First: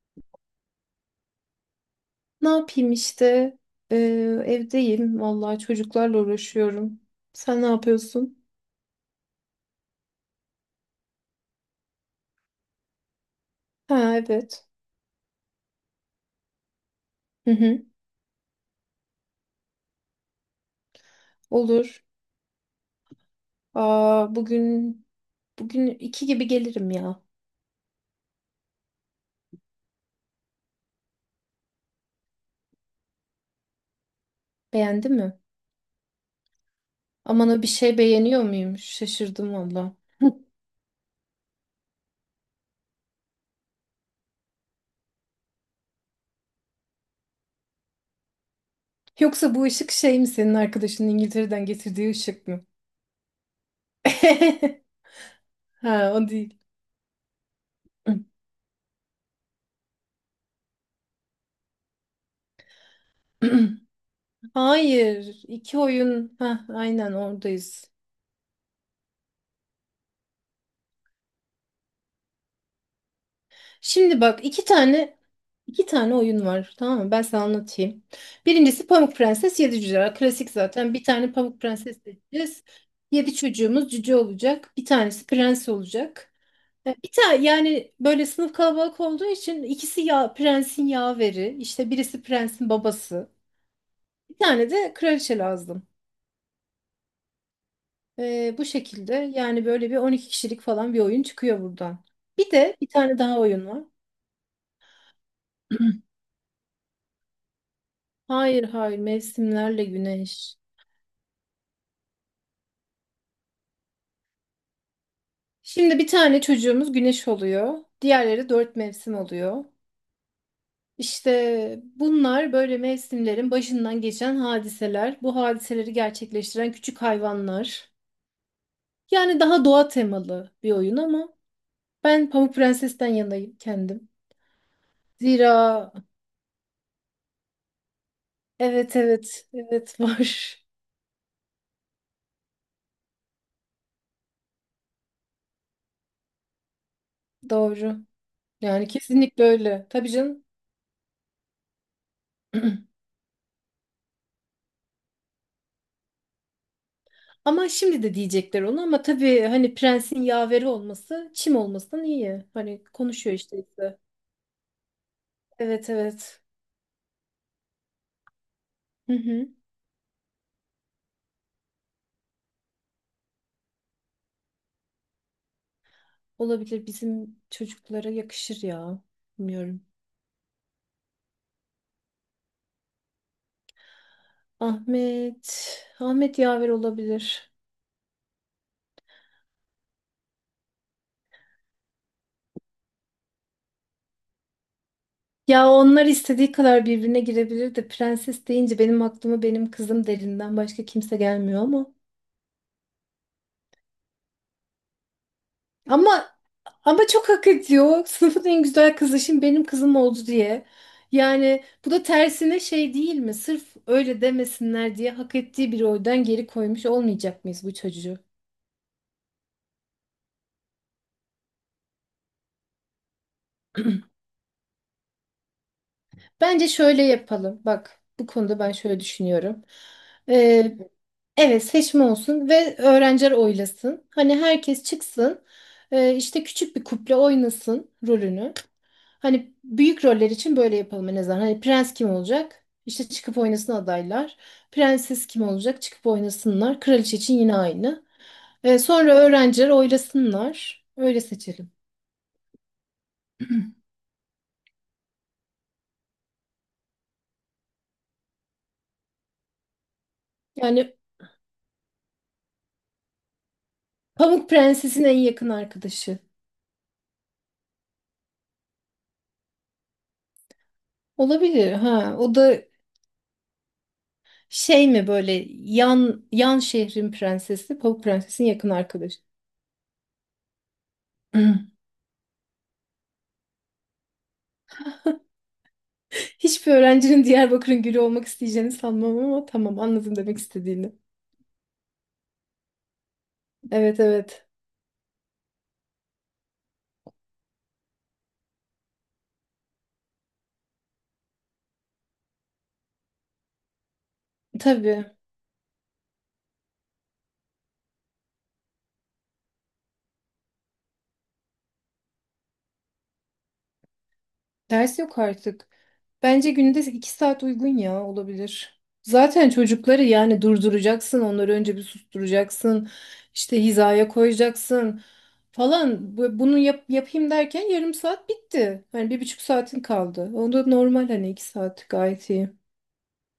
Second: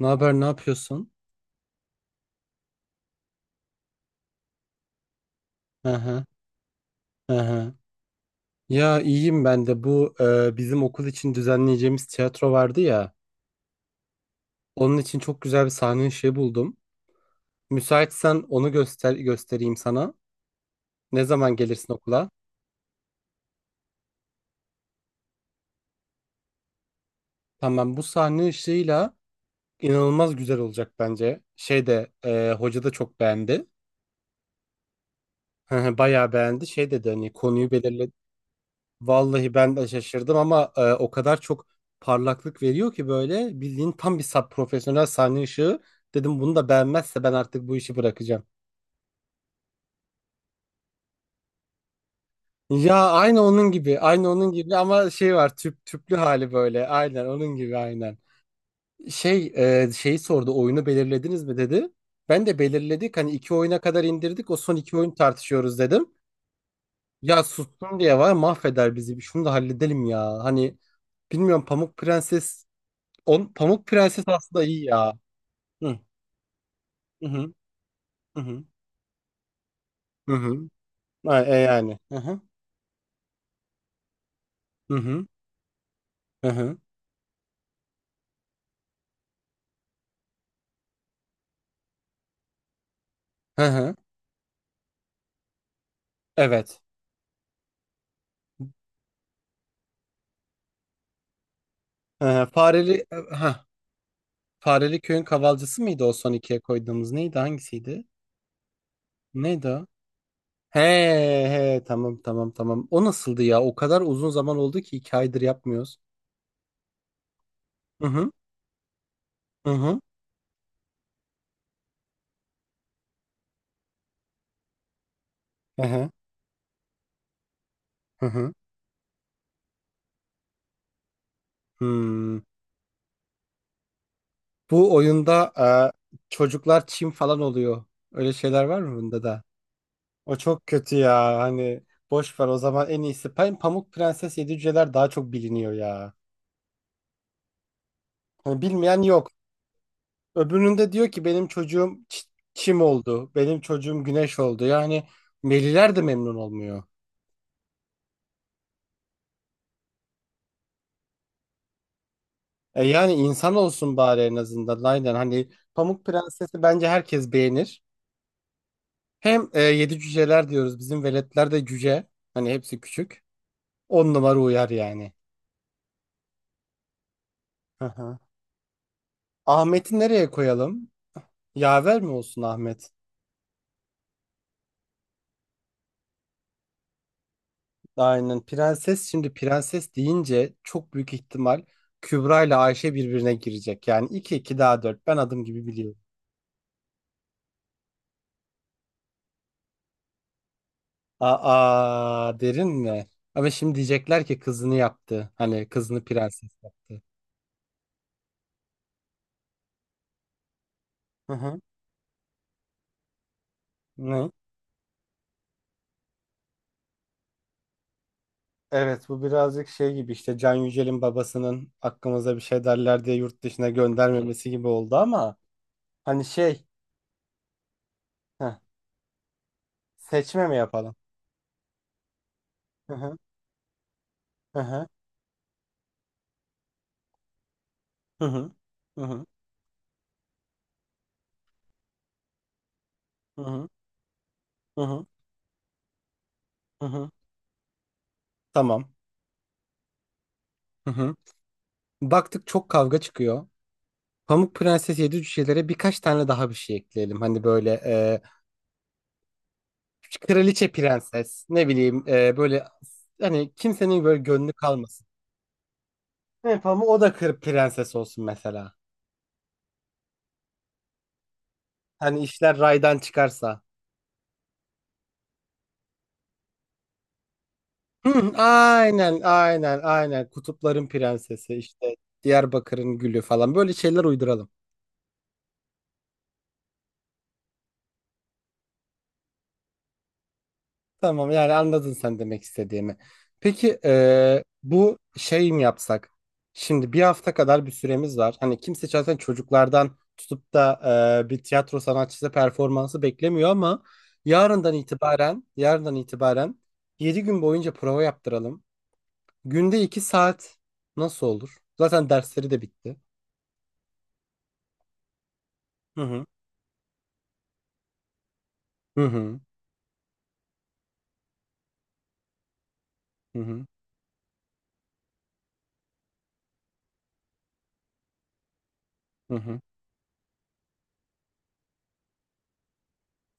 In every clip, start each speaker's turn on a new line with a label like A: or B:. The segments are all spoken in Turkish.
A: Ne haber, ne yapıyorsun?
B: Ne yapayım işte? Ee, Evdeyim. Vallahi
A: Hı
B: çocuklarla
A: hı,
B: uğraşıyorum.
A: hı
B: Sen ne
A: hı.
B: yapıyorsun?
A: Ya iyiyim ben de. Bu bizim okul için düzenleyeceğimiz tiyatro vardı ya.
B: Ha, evet.
A: Onun için çok güzel bir sahne işi buldum.
B: Hı hı.
A: Müsaitsen onu göstereyim sana. Ne zaman gelirsin
B: Olur.
A: okula?
B: Aa, bugün iki gibi gelirim ya.
A: Tamam, bu sahne ışığıyla inanılmaz güzel olacak bence. Şey de hoca da çok beğendi.
B: Beğendi mi?
A: Hı hı, bayağı beğendi. Şey dedi, hani
B: Aman, o bir
A: konuyu
B: şey
A: belirle.
B: beğeniyor muymuş?
A: Vallahi
B: Şaşırdım
A: ben de
B: valla.
A: şaşırdım ama o kadar çok parlaklık veriyor ki böyle bildiğin tam bir sap profesyonel sahne ışığı. Dedim bunu da beğenmezse ben artık bu işi bırakacağım.
B: Yoksa bu ışık şey mi, senin arkadaşının İngiltere'den getirdiği ışık mı?
A: Ya aynı onun gibi, aynı onun gibi, ama şey var, tüp
B: Ha,
A: tüplü
B: o
A: hali
B: değil.
A: böyle. Aynen onun gibi, aynen. Şey şeyi sordu, oyunu belirlediniz mi dedi. Ben de belirledik hani, iki oyuna kadar indirdik, o son iki oyun
B: Hayır.
A: tartışıyoruz
B: iki
A: dedim.
B: oyun. Ha, aynen
A: Ya
B: oradayız.
A: sustum diye var, mahveder bizi, şunu da halledelim ya. Hani bilmiyorum, Pamuk Prenses on, Pamuk
B: Şimdi
A: Prenses
B: bak,
A: aslında
B: iki
A: iyi ya.
B: tane iki
A: Hı
B: tane oyun var, tamam mı? Ben sana
A: hı
B: anlatayım.
A: hı hı.
B: Birincisi Pamuk Prenses Yedi Cüce.
A: Hı
B: Klasik
A: hı.
B: zaten. Bir tane
A: Ha,
B: Pamuk
A: yani.
B: Prenses
A: Hı hı.
B: seçeceğiz. Yedi çocuğumuz cüce olacak. Bir
A: Hı hı.
B: tanesi prens olacak.
A: Hı hı.
B: Bir tane yani, böyle sınıf kalabalık olduğu için ikisi ya prensin yaveri, işte birisi prensin babası.
A: Hı hı.
B: Bir tane de kraliçe lazım.
A: Evet.
B: Bu şekilde yani böyle bir 12 kişilik falan bir oyun çıkıyor buradan.
A: Hı hı.
B: Bir de bir
A: Fareli
B: tane daha
A: ha.
B: oyun var.
A: Fareli Köy'ün kavalcısı mıydı, o son ikiye koyduğumuz neydi, hangisiydi?
B: Hayır, hayır,
A: Neydi
B: mevsimlerle
A: o?
B: güneş.
A: He, he, tamam, tamam, tamam. O nasıldı ya? O kadar uzun zaman oldu ki 2 aydır yapmıyoruz.
B: Şimdi bir tane çocuğumuz güneş oluyor.
A: Hı hı.
B: Diğerleri dört mevsim oluyor.
A: Hı hı.
B: İşte bunlar böyle mevsimlerin başından geçen hadiseler. Bu
A: Hı
B: hadiseleri
A: hı.
B: gerçekleştiren küçük hayvanlar.
A: Hı hı.
B: Yani daha doğa temalı bir oyun ama ben
A: Hmm.
B: Pamuk Prenses'ten yanayım kendim.
A: Bu oyunda
B: Zira
A: çocuklar çim falan oluyor. Öyle şeyler var mı
B: evet,
A: bunda da?
B: evet, evet,
A: O
B: var.
A: çok kötü ya. Hani boş ver o zaman, en iyisi. Ben Pamuk Prenses Yedi Cüceler daha çok biliniyor ya.
B: Doğru.
A: Hani
B: Yani
A: bilmeyen yok.
B: kesinlikle öyle. Tabii canım.
A: Öbüründe diyor ki benim çocuğum çim oldu. Benim çocuğum güneş oldu. Yani Meliler de memnun olmuyor.
B: Ama şimdi de diyecekler onu, ama tabii hani prensin yaveri olması çim olmasından iyi. Hani
A: E yani
B: konuşuyor
A: insan
B: işte.
A: olsun bari, en azından. Aynen hani,
B: Evet,
A: Pamuk
B: evet.
A: Prenses'i bence herkes beğenir.
B: Hı
A: Hem
B: hı.
A: Yedi Cüceler diyoruz. Bizim veletler de cüce. Hani hepsi küçük. On numara uyar yani.
B: Olabilir, bizim
A: Hı
B: çocuklara
A: hı.
B: yakışır ya. Bilmiyorum.
A: Ahmet'i nereye koyalım? Yaver mi olsun Ahmet?
B: Ahmet. Ahmet yaver olabilir.
A: Aynen, prenses, şimdi prenses deyince çok büyük ihtimal Kübra ile Ayşe birbirine girecek. Yani 2 2 daha dört, ben adım gibi
B: Ya
A: biliyorum.
B: onlar istediği kadar birbirine girebilir de prenses deyince benim aklıma benim kızım derinden başka kimse gelmiyor ama.
A: Aa, derin mi? Ama şimdi diyecekler ki kızını yaptı. Hani kızını
B: Ama
A: prenses yaptı.
B: ama çok hak ediyor. Sınıfın en güzel kızı şimdi benim kızım oldu diye.
A: Hı hı.
B: Yani bu da tersine şey değil mi? Sırf öyle
A: Ne?
B: demesinler diye hak ettiği bir oydan geri koymuş olmayacak mıyız bu çocuğu?
A: Evet, bu birazcık şey gibi işte, Can Yücel'in babasının "hakkımıza bir şey derler" diye yurt dışına göndermemesi gibi oldu, ama hani şey,
B: Bence şöyle yapalım. Bak, bu
A: heh,
B: konuda ben şöyle düşünüyorum.
A: seçme mi
B: Ee,
A: yapalım?
B: evet, seçme olsun ve
A: Hı hı.
B: öğrenciler oylasın. Hani
A: Hı
B: herkes
A: hı.
B: çıksın, işte küçük bir kuple oynasın
A: Hı hı.
B: rolünü.
A: Hı hı.
B: Hani büyük roller için böyle yapalım en azından. Hani prens kim olacak? İşte çıkıp
A: Hı hı.
B: oynasın adaylar.
A: Hı hı.
B: Prenses kim olacak? Çıkıp oynasınlar.
A: Hı hı.
B: Kraliçe için yine aynı. Ee,
A: Tamam.
B: sonra öğrenciler oylasınlar.
A: Hı hı.
B: Öyle seçelim.
A: Baktık çok kavga çıkıyor. Pamuk Prenses Yedi Cücelere birkaç tane daha bir şey ekleyelim. Hani böyle kraliçe,
B: Yani
A: prenses, ne bileyim böyle, hani kimsenin böyle
B: Pamuk
A: gönlü
B: Prenses'in
A: kalmasın.
B: en yakın arkadaşı.
A: Ne Pamuk, o da kır prenses olsun mesela.
B: Olabilir, ha.
A: Hani
B: O
A: işler
B: da
A: raydan çıkarsa.
B: şey mi, böyle yan şehrin prensesi, Pamuk
A: Hı,
B: Prenses'in yakın
A: aynen,
B: arkadaşı.
A: aynen, aynen, kutupların prensesi işte, Diyarbakır'ın gülü falan, böyle şeyler uyduralım.
B: Hiçbir öğrencinin Diyarbakır'ın gülü olmak isteyeceğini sanmam, ama tamam, anladım demek istediğini.
A: Tamam, yani anladın sen demek istediğimi. Peki
B: Evet, evet.
A: bu şey mi yapsak? Şimdi bir hafta kadar bir süremiz var. Hani kimse zaten çocuklardan tutup da bir tiyatro sanatçısı performansı beklemiyor, ama yarından
B: Tabii.
A: itibaren yarından itibaren 7 gün boyunca prova yaptıralım. Günde 2 saat nasıl olur? Zaten dersleri de bitti.
B: Ders yok artık.
A: Hı hı.
B: Bence günde 2 saat uygun ya, olabilir.
A: Hı hı.
B: Zaten çocukları yani durduracaksın. Onları önce bir susturacaksın.
A: Hı
B: İşte
A: hı.
B: hizaya koyacaksın falan. Bunu yapayım derken yarım saat bitti. Hani bir
A: Hı
B: buçuk
A: hı.
B: saatin kaldı. O da normal, hani 2 saat gayet iyi.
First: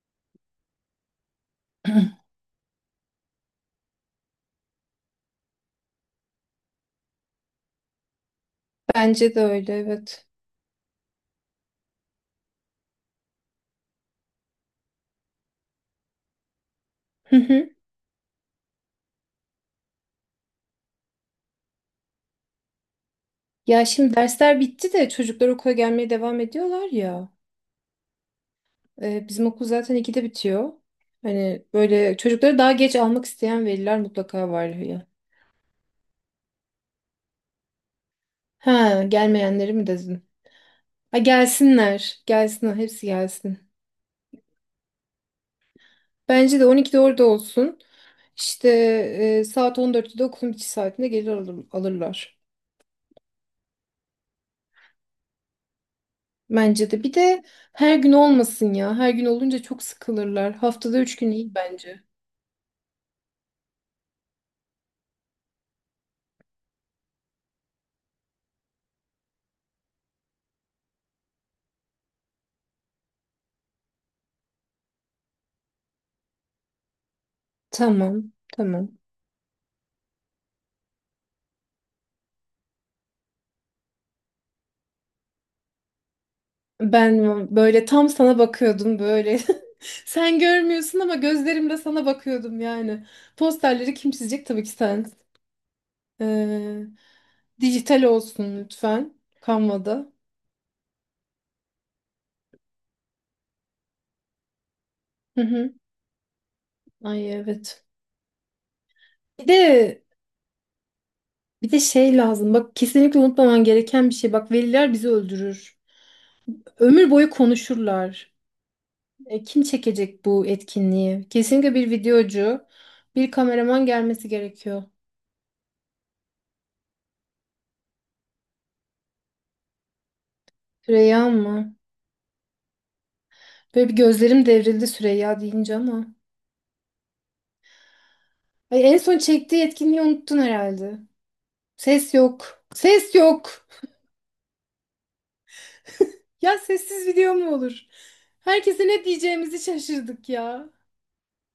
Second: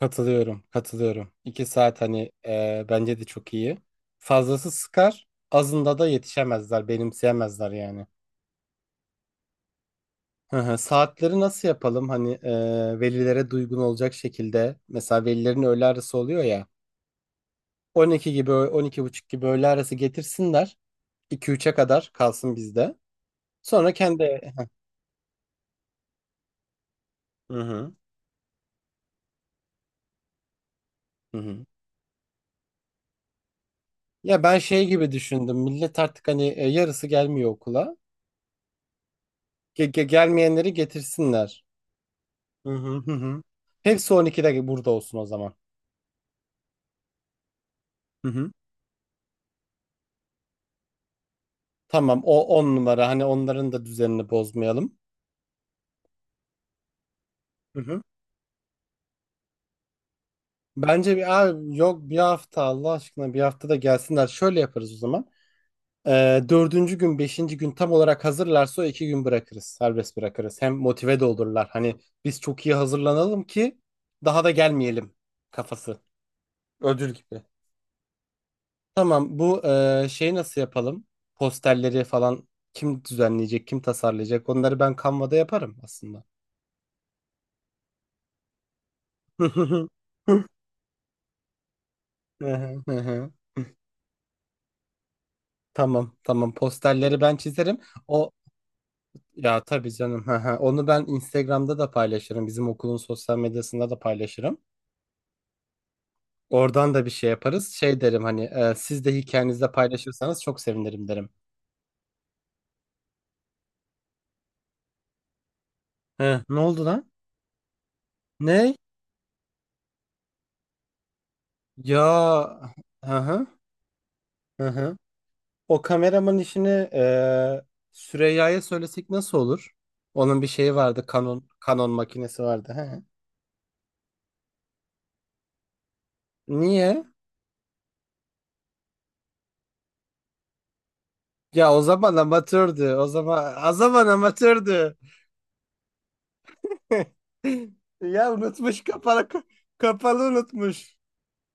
A: Katılıyorum, katılıyorum. İki saat, hani bence de çok iyi. Fazlası sıkar, azında da yetişemezler, benimseyemezler yani.
B: Bence de öyle, evet.
A: Hı hı. Saatleri nasıl yapalım, hani velilere duygun olacak şekilde. Mesela velilerin öğle arası oluyor ya.
B: Hı hı.
A: 12 gibi, 12:30 gibi öğle arası getirsinler. İki üçe kadar kalsın bizde.
B: Ya
A: Sonra
B: şimdi
A: kendi...
B: dersler bitti de çocuklar okula gelmeye devam ediyorlar ya.
A: Hı hı,
B: Bizim okul zaten ikide bitiyor.
A: hı
B: Hani
A: hı.
B: böyle çocukları daha geç almak isteyen veliler
A: Ya,
B: mutlaka
A: ben
B: var
A: şey
B: ya.
A: gibi düşündüm. Millet artık, hani yarısı gelmiyor okula.
B: Ha, gelmeyenleri mi dedin?
A: Gelmeyenleri
B: Ha,
A: getirsinler.
B: gelsinler.
A: Hı
B: Gelsinler,
A: hı
B: hepsi
A: hı. Hı.
B: gelsin.
A: Hepsi 12'de burada olsun o zaman.
B: Bence de 12'de orada olsun.
A: Hı hı.
B: İşte saat 14'te de okulun bitiş saatinde gelir
A: Tamam,
B: alırlar.
A: o 10 numara. Hani onların da düzenini bozmayalım.
B: Bence de. Bir de
A: Hı
B: her
A: hı.
B: gün olmasın ya. Her gün olunca çok sıkılırlar. Haftada
A: Bence
B: 3 gün
A: bir
B: iyi
A: abi yok,
B: bence.
A: bir hafta Allah aşkına, bir hafta da gelsinler. Şöyle yaparız o zaman. Dördüncü gün, beşinci gün tam olarak hazırlarsa o 2 gün bırakırız. Serbest bırakırız. Hem motive de olurlar. Hani "biz çok iyi hazırlanalım ki daha da gelmeyelim" kafası. Ödül gibi.
B: Tamam, tamam.
A: Tamam, bu şey nasıl yapalım? Posterleri falan kim düzenleyecek, kim tasarlayacak? Onları ben Canva'da yaparım aslında.
B: Ben böyle tam sana bakıyordum böyle.
A: Hı
B: Sen görmüyorsun ama gözlerimle sana bakıyordum
A: hı, hı
B: yani.
A: hı.
B: Posterleri kim çizecek? Tabii ki sen.
A: Tamam, tamam,
B: Ee,
A: posterleri ben çizerim.
B: dijital
A: O,
B: olsun lütfen.
A: ya tabii
B: Canva'da.
A: canım. Hı hı. Onu ben Instagram'da da paylaşırım. Bizim okulun sosyal medyasında da paylaşırım.
B: Hı hı.
A: Oradan da bir şey
B: Ay,
A: yaparız.
B: evet.
A: Şey derim hani, "siz de
B: Bir
A: hikayenizde
B: de
A: paylaşırsanız çok sevinirim" derim.
B: bir de şey lazım. Bak, kesinlikle unutmaman gereken bir şey. Bak, veliler bizi öldürür.
A: He, ne oldu lan?
B: Ömür boyu konuşurlar.
A: Ne?
B: Kim çekecek bu etkinliği? Kesinlikle bir videocu,
A: Ya. Hı
B: bir
A: hı.
B: kameraman gelmesi
A: Hı
B: gerekiyor.
A: hı. O kameraman işini eee Süreyya'ya söylesek nasıl olur? Onun bir şeyi vardı.
B: Reyhan
A: Canon,
B: mı?
A: Canon makinesi vardı. He.
B: Böyle bir gözlerim devrildi Süreyya deyince ama.
A: Niye?
B: Ay, en son çektiği etkinliği unuttun herhalde.
A: Ya, o
B: Ses
A: zaman
B: yok.
A: amatördü. O
B: Ses yok.
A: zaman o zaman amatördü.
B: Ya, sessiz video mu olur?
A: Ya unutmuş,
B: Herkese ne
A: kapalı
B: diyeceğimizi
A: kapalı
B: şaşırdık ya.
A: unutmuş.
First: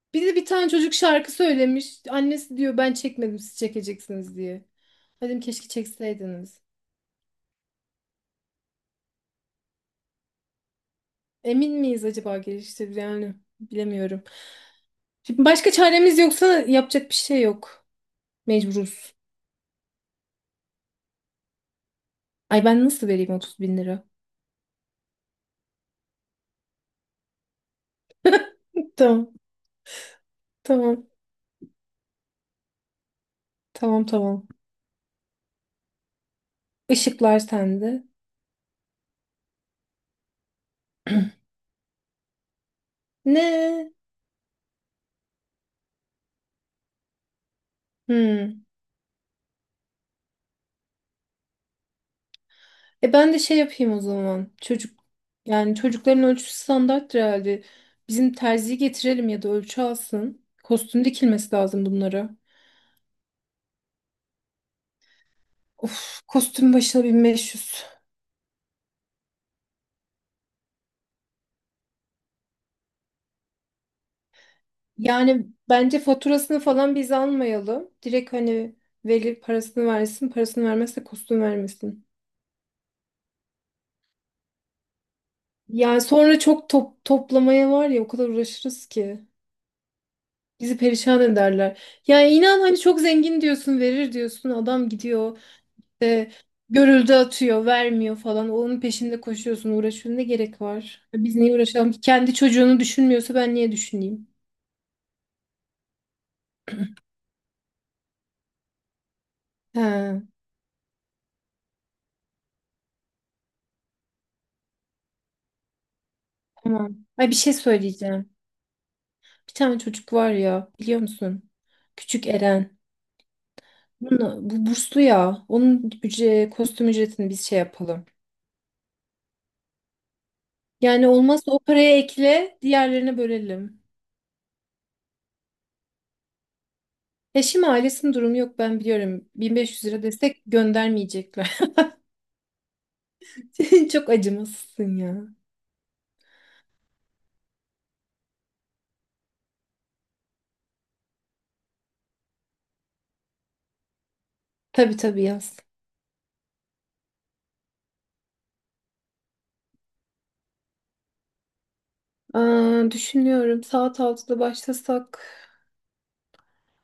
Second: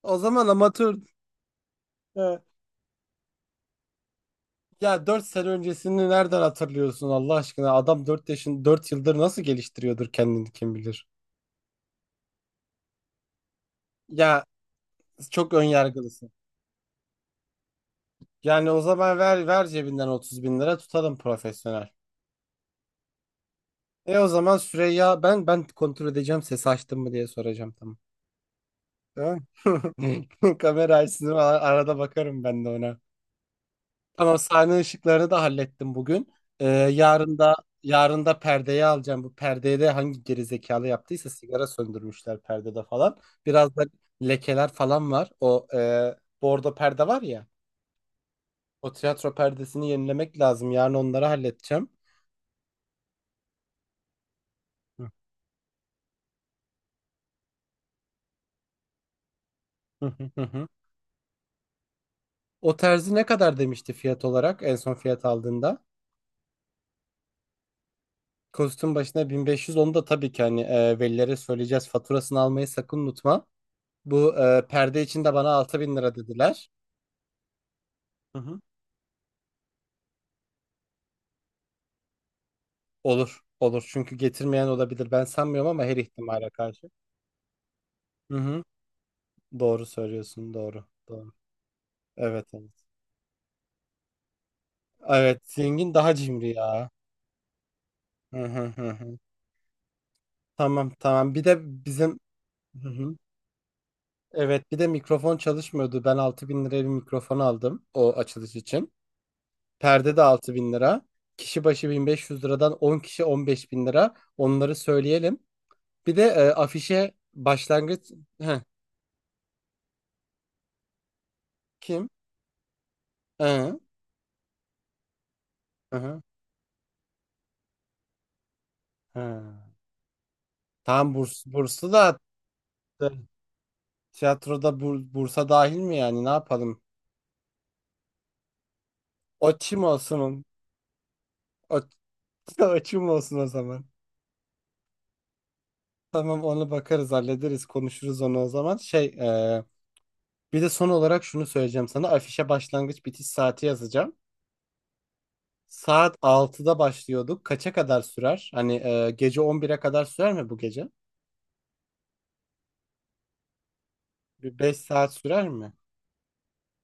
A: O
B: Bir de bir
A: zaman
B: tane çocuk
A: amatör.
B: şarkı söylemiş.
A: He.
B: Annesi diyor, ben çekmedim, siz çekeceksiniz diye.
A: Ya, 4
B: Dedim
A: sene
B: keşke
A: öncesini nereden
B: çekseydiniz.
A: hatırlıyorsun Allah aşkına? Adam 4 yaşın, 4 yıldır nasıl geliştiriyordur kendini, kim bilir?
B: Emin miyiz acaba geliştir, yani bilemiyorum.
A: Ya,
B: Şimdi
A: çok ön
B: başka çaremiz
A: yargılısın.
B: yoksa yapacak bir şey yok.
A: Yani o
B: Mecburuz.
A: zaman ver ver cebinden 30 bin lira tutalım, profesyonel.
B: Ay, ben nasıl vereyim 30 bin lira?
A: E o zaman Süreyya, ben kontrol edeceğim ses açtım mı diye soracağım, tamam.
B: Tamam,
A: Tamam. Kamera
B: tamam,
A: açsın, arada bakarım ben de ona.
B: tamam,
A: Tamam,
B: tamam.
A: sahne ışıklarını da hallettim bugün. Ee, yarın
B: Işıklar
A: da
B: sende.
A: yarın da perdeyi alacağım. Bu perdeye de hangi geri zekalı yaptıysa sigara söndürmüşler perdede falan. Biraz da
B: Ne?
A: lekeler falan var. O bordo perde var ya.
B: Hmm.
A: O tiyatro perdesini yenilemek lazım. Yarın onları halledeceğim.
B: Ben de şey yapayım o zaman. Yani çocukların ölçüsü standarttır herhalde. Bizim terziyi getirelim ya da ölçü
A: Hı hı hı.
B: alsın.
A: Hı.
B: Kostüm dikilmesi lazım bunlara.
A: O terzi ne kadar demişti fiyat olarak, en son fiyat aldığında?
B: Of, kostüm başına 1.500.
A: Kostüm başına 1.500, onu da tabii ki hani velilere söyleyeceğiz. Faturasını almayı sakın unutma. Bu perde için de
B: Yani
A: bana 6000
B: bence
A: lira
B: faturasını
A: dediler.
B: falan biz almayalım. Direkt
A: Hı hı.
B: hani veli parasını versin, parasını vermezse kostüm vermesin.
A: Olur. Olur. Çünkü getirmeyen olabilir. Ben sanmıyorum ama her
B: Yani sonra
A: ihtimale
B: çok
A: karşı.
B: toplamaya var ya, o kadar
A: Hı hı.
B: uğraşırız ki.
A: Doğru söylüyorsun.
B: Bizi
A: Doğru.
B: perişan
A: Doğru.
B: ederler. Yani
A: Evet.
B: inan hani
A: Evet.
B: çok zengin diyorsun, verir diyorsun. Adam gidiyor
A: Evet. Zengin daha
B: ve
A: cimri ya.
B: görüldü atıyor, vermiyor
A: Hı
B: falan.
A: hı
B: Onun
A: hı. Hı.
B: peşinde koşuyorsun, uğraşıyorsun. Ne gerek
A: Tamam.
B: var?
A: Tamam.
B: Biz
A: Bir
B: niye
A: de
B: uğraşalım ki?
A: bizim...
B: Kendi çocuğunu
A: Hı hı.
B: düşünmüyorsa ben niye düşüneyim?
A: Evet, bir de mikrofon çalışmıyordu. Ben 6.000 liraya bir mikrofon aldım o açılış için. Perde
B: He,
A: de 6.000 lira. Kişi başı 1.500 liradan 10 kişi, 15.000 lira. Onları söyleyelim. Bir de
B: tamam.
A: afişe
B: Ay, bir şey
A: başlangıç.
B: söyleyeceğim.
A: Heh,
B: Bir tane çocuk var ya, biliyor musun?
A: kim?
B: Küçük Eren.
A: Hı,
B: Bu burslu ya. Onun
A: hı, hı.
B: kostüm ücretini biz şey yapalım.
A: Hı.
B: Yani
A: Tamam,
B: olmazsa o
A: bursu
B: paraya
A: da
B: ekle,
A: attı.
B: diğerlerine bölelim.
A: Tiyatroda bursa dahil mi yani, ne yapalım?
B: Eşim ailesinin durumu yok, ben biliyorum.
A: O çim
B: 1.500 lira destek
A: olsun.
B: göndermeyecekler.
A: O, o çim olsun o zaman.
B: Çok acımasızsın ya.
A: Tamam, onu bakarız, hallederiz, konuşuruz onu o zaman. Şey bir de son olarak şunu söyleyeceğim sana. Afişe başlangıç bitiş saati yazacağım.
B: Tabii, tabii, yaz.
A: Saat 6'da başlıyorduk. Kaça kadar sürer? Hani gece 11'e kadar sürer mi bu gece?
B: Aa, düşünüyorum saat 6'da
A: Bir 5 saat
B: başlasak.
A: sürer mi?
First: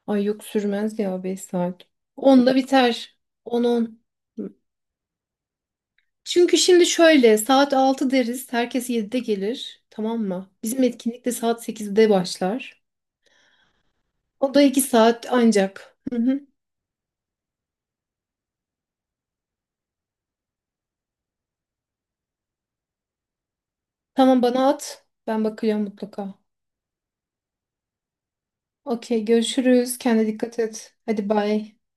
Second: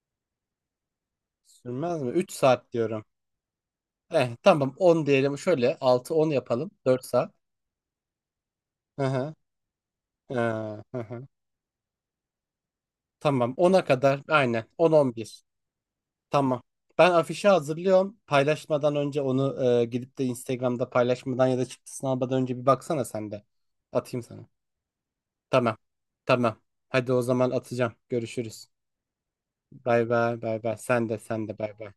B: Ay, yok, sürmez ya 5 saat.
A: Sürmez mi? 3
B: Onda
A: saat diyorum.
B: biter. On, on.
A: Tamam, 10 diyelim. Şöyle 6-10
B: Çünkü
A: yapalım.
B: şimdi
A: 4 saat.
B: şöyle saat 6 deriz. Herkes
A: Hı
B: 7'de
A: hı.
B: gelir. Tamam mı? Bizim
A: Hı
B: etkinlik
A: hı.
B: de saat 8'de başlar.
A: Tamam, ona kadar,
B: O da
A: aynen,
B: 2
A: on on
B: saat
A: bir.
B: ancak. Hı hı.
A: Tamam. Ben afişi hazırlıyorum. Paylaşmadan önce onu, gidip de Instagram'da paylaşmadan ya da çıktısını almadan önce bir baksana sen de. Atayım
B: Tamam,
A: sana.
B: bana at. Ben
A: Tamam.
B: bakacağım mutlaka.
A: Tamam. Hadi o zaman, atacağım. Görüşürüz.
B: Okey, görüşürüz.
A: Bay
B: Kendine
A: bay bay
B: dikkat
A: bay.
B: et.
A: Sen de,
B: Hadi,
A: sen de, bay
B: bay.
A: bay.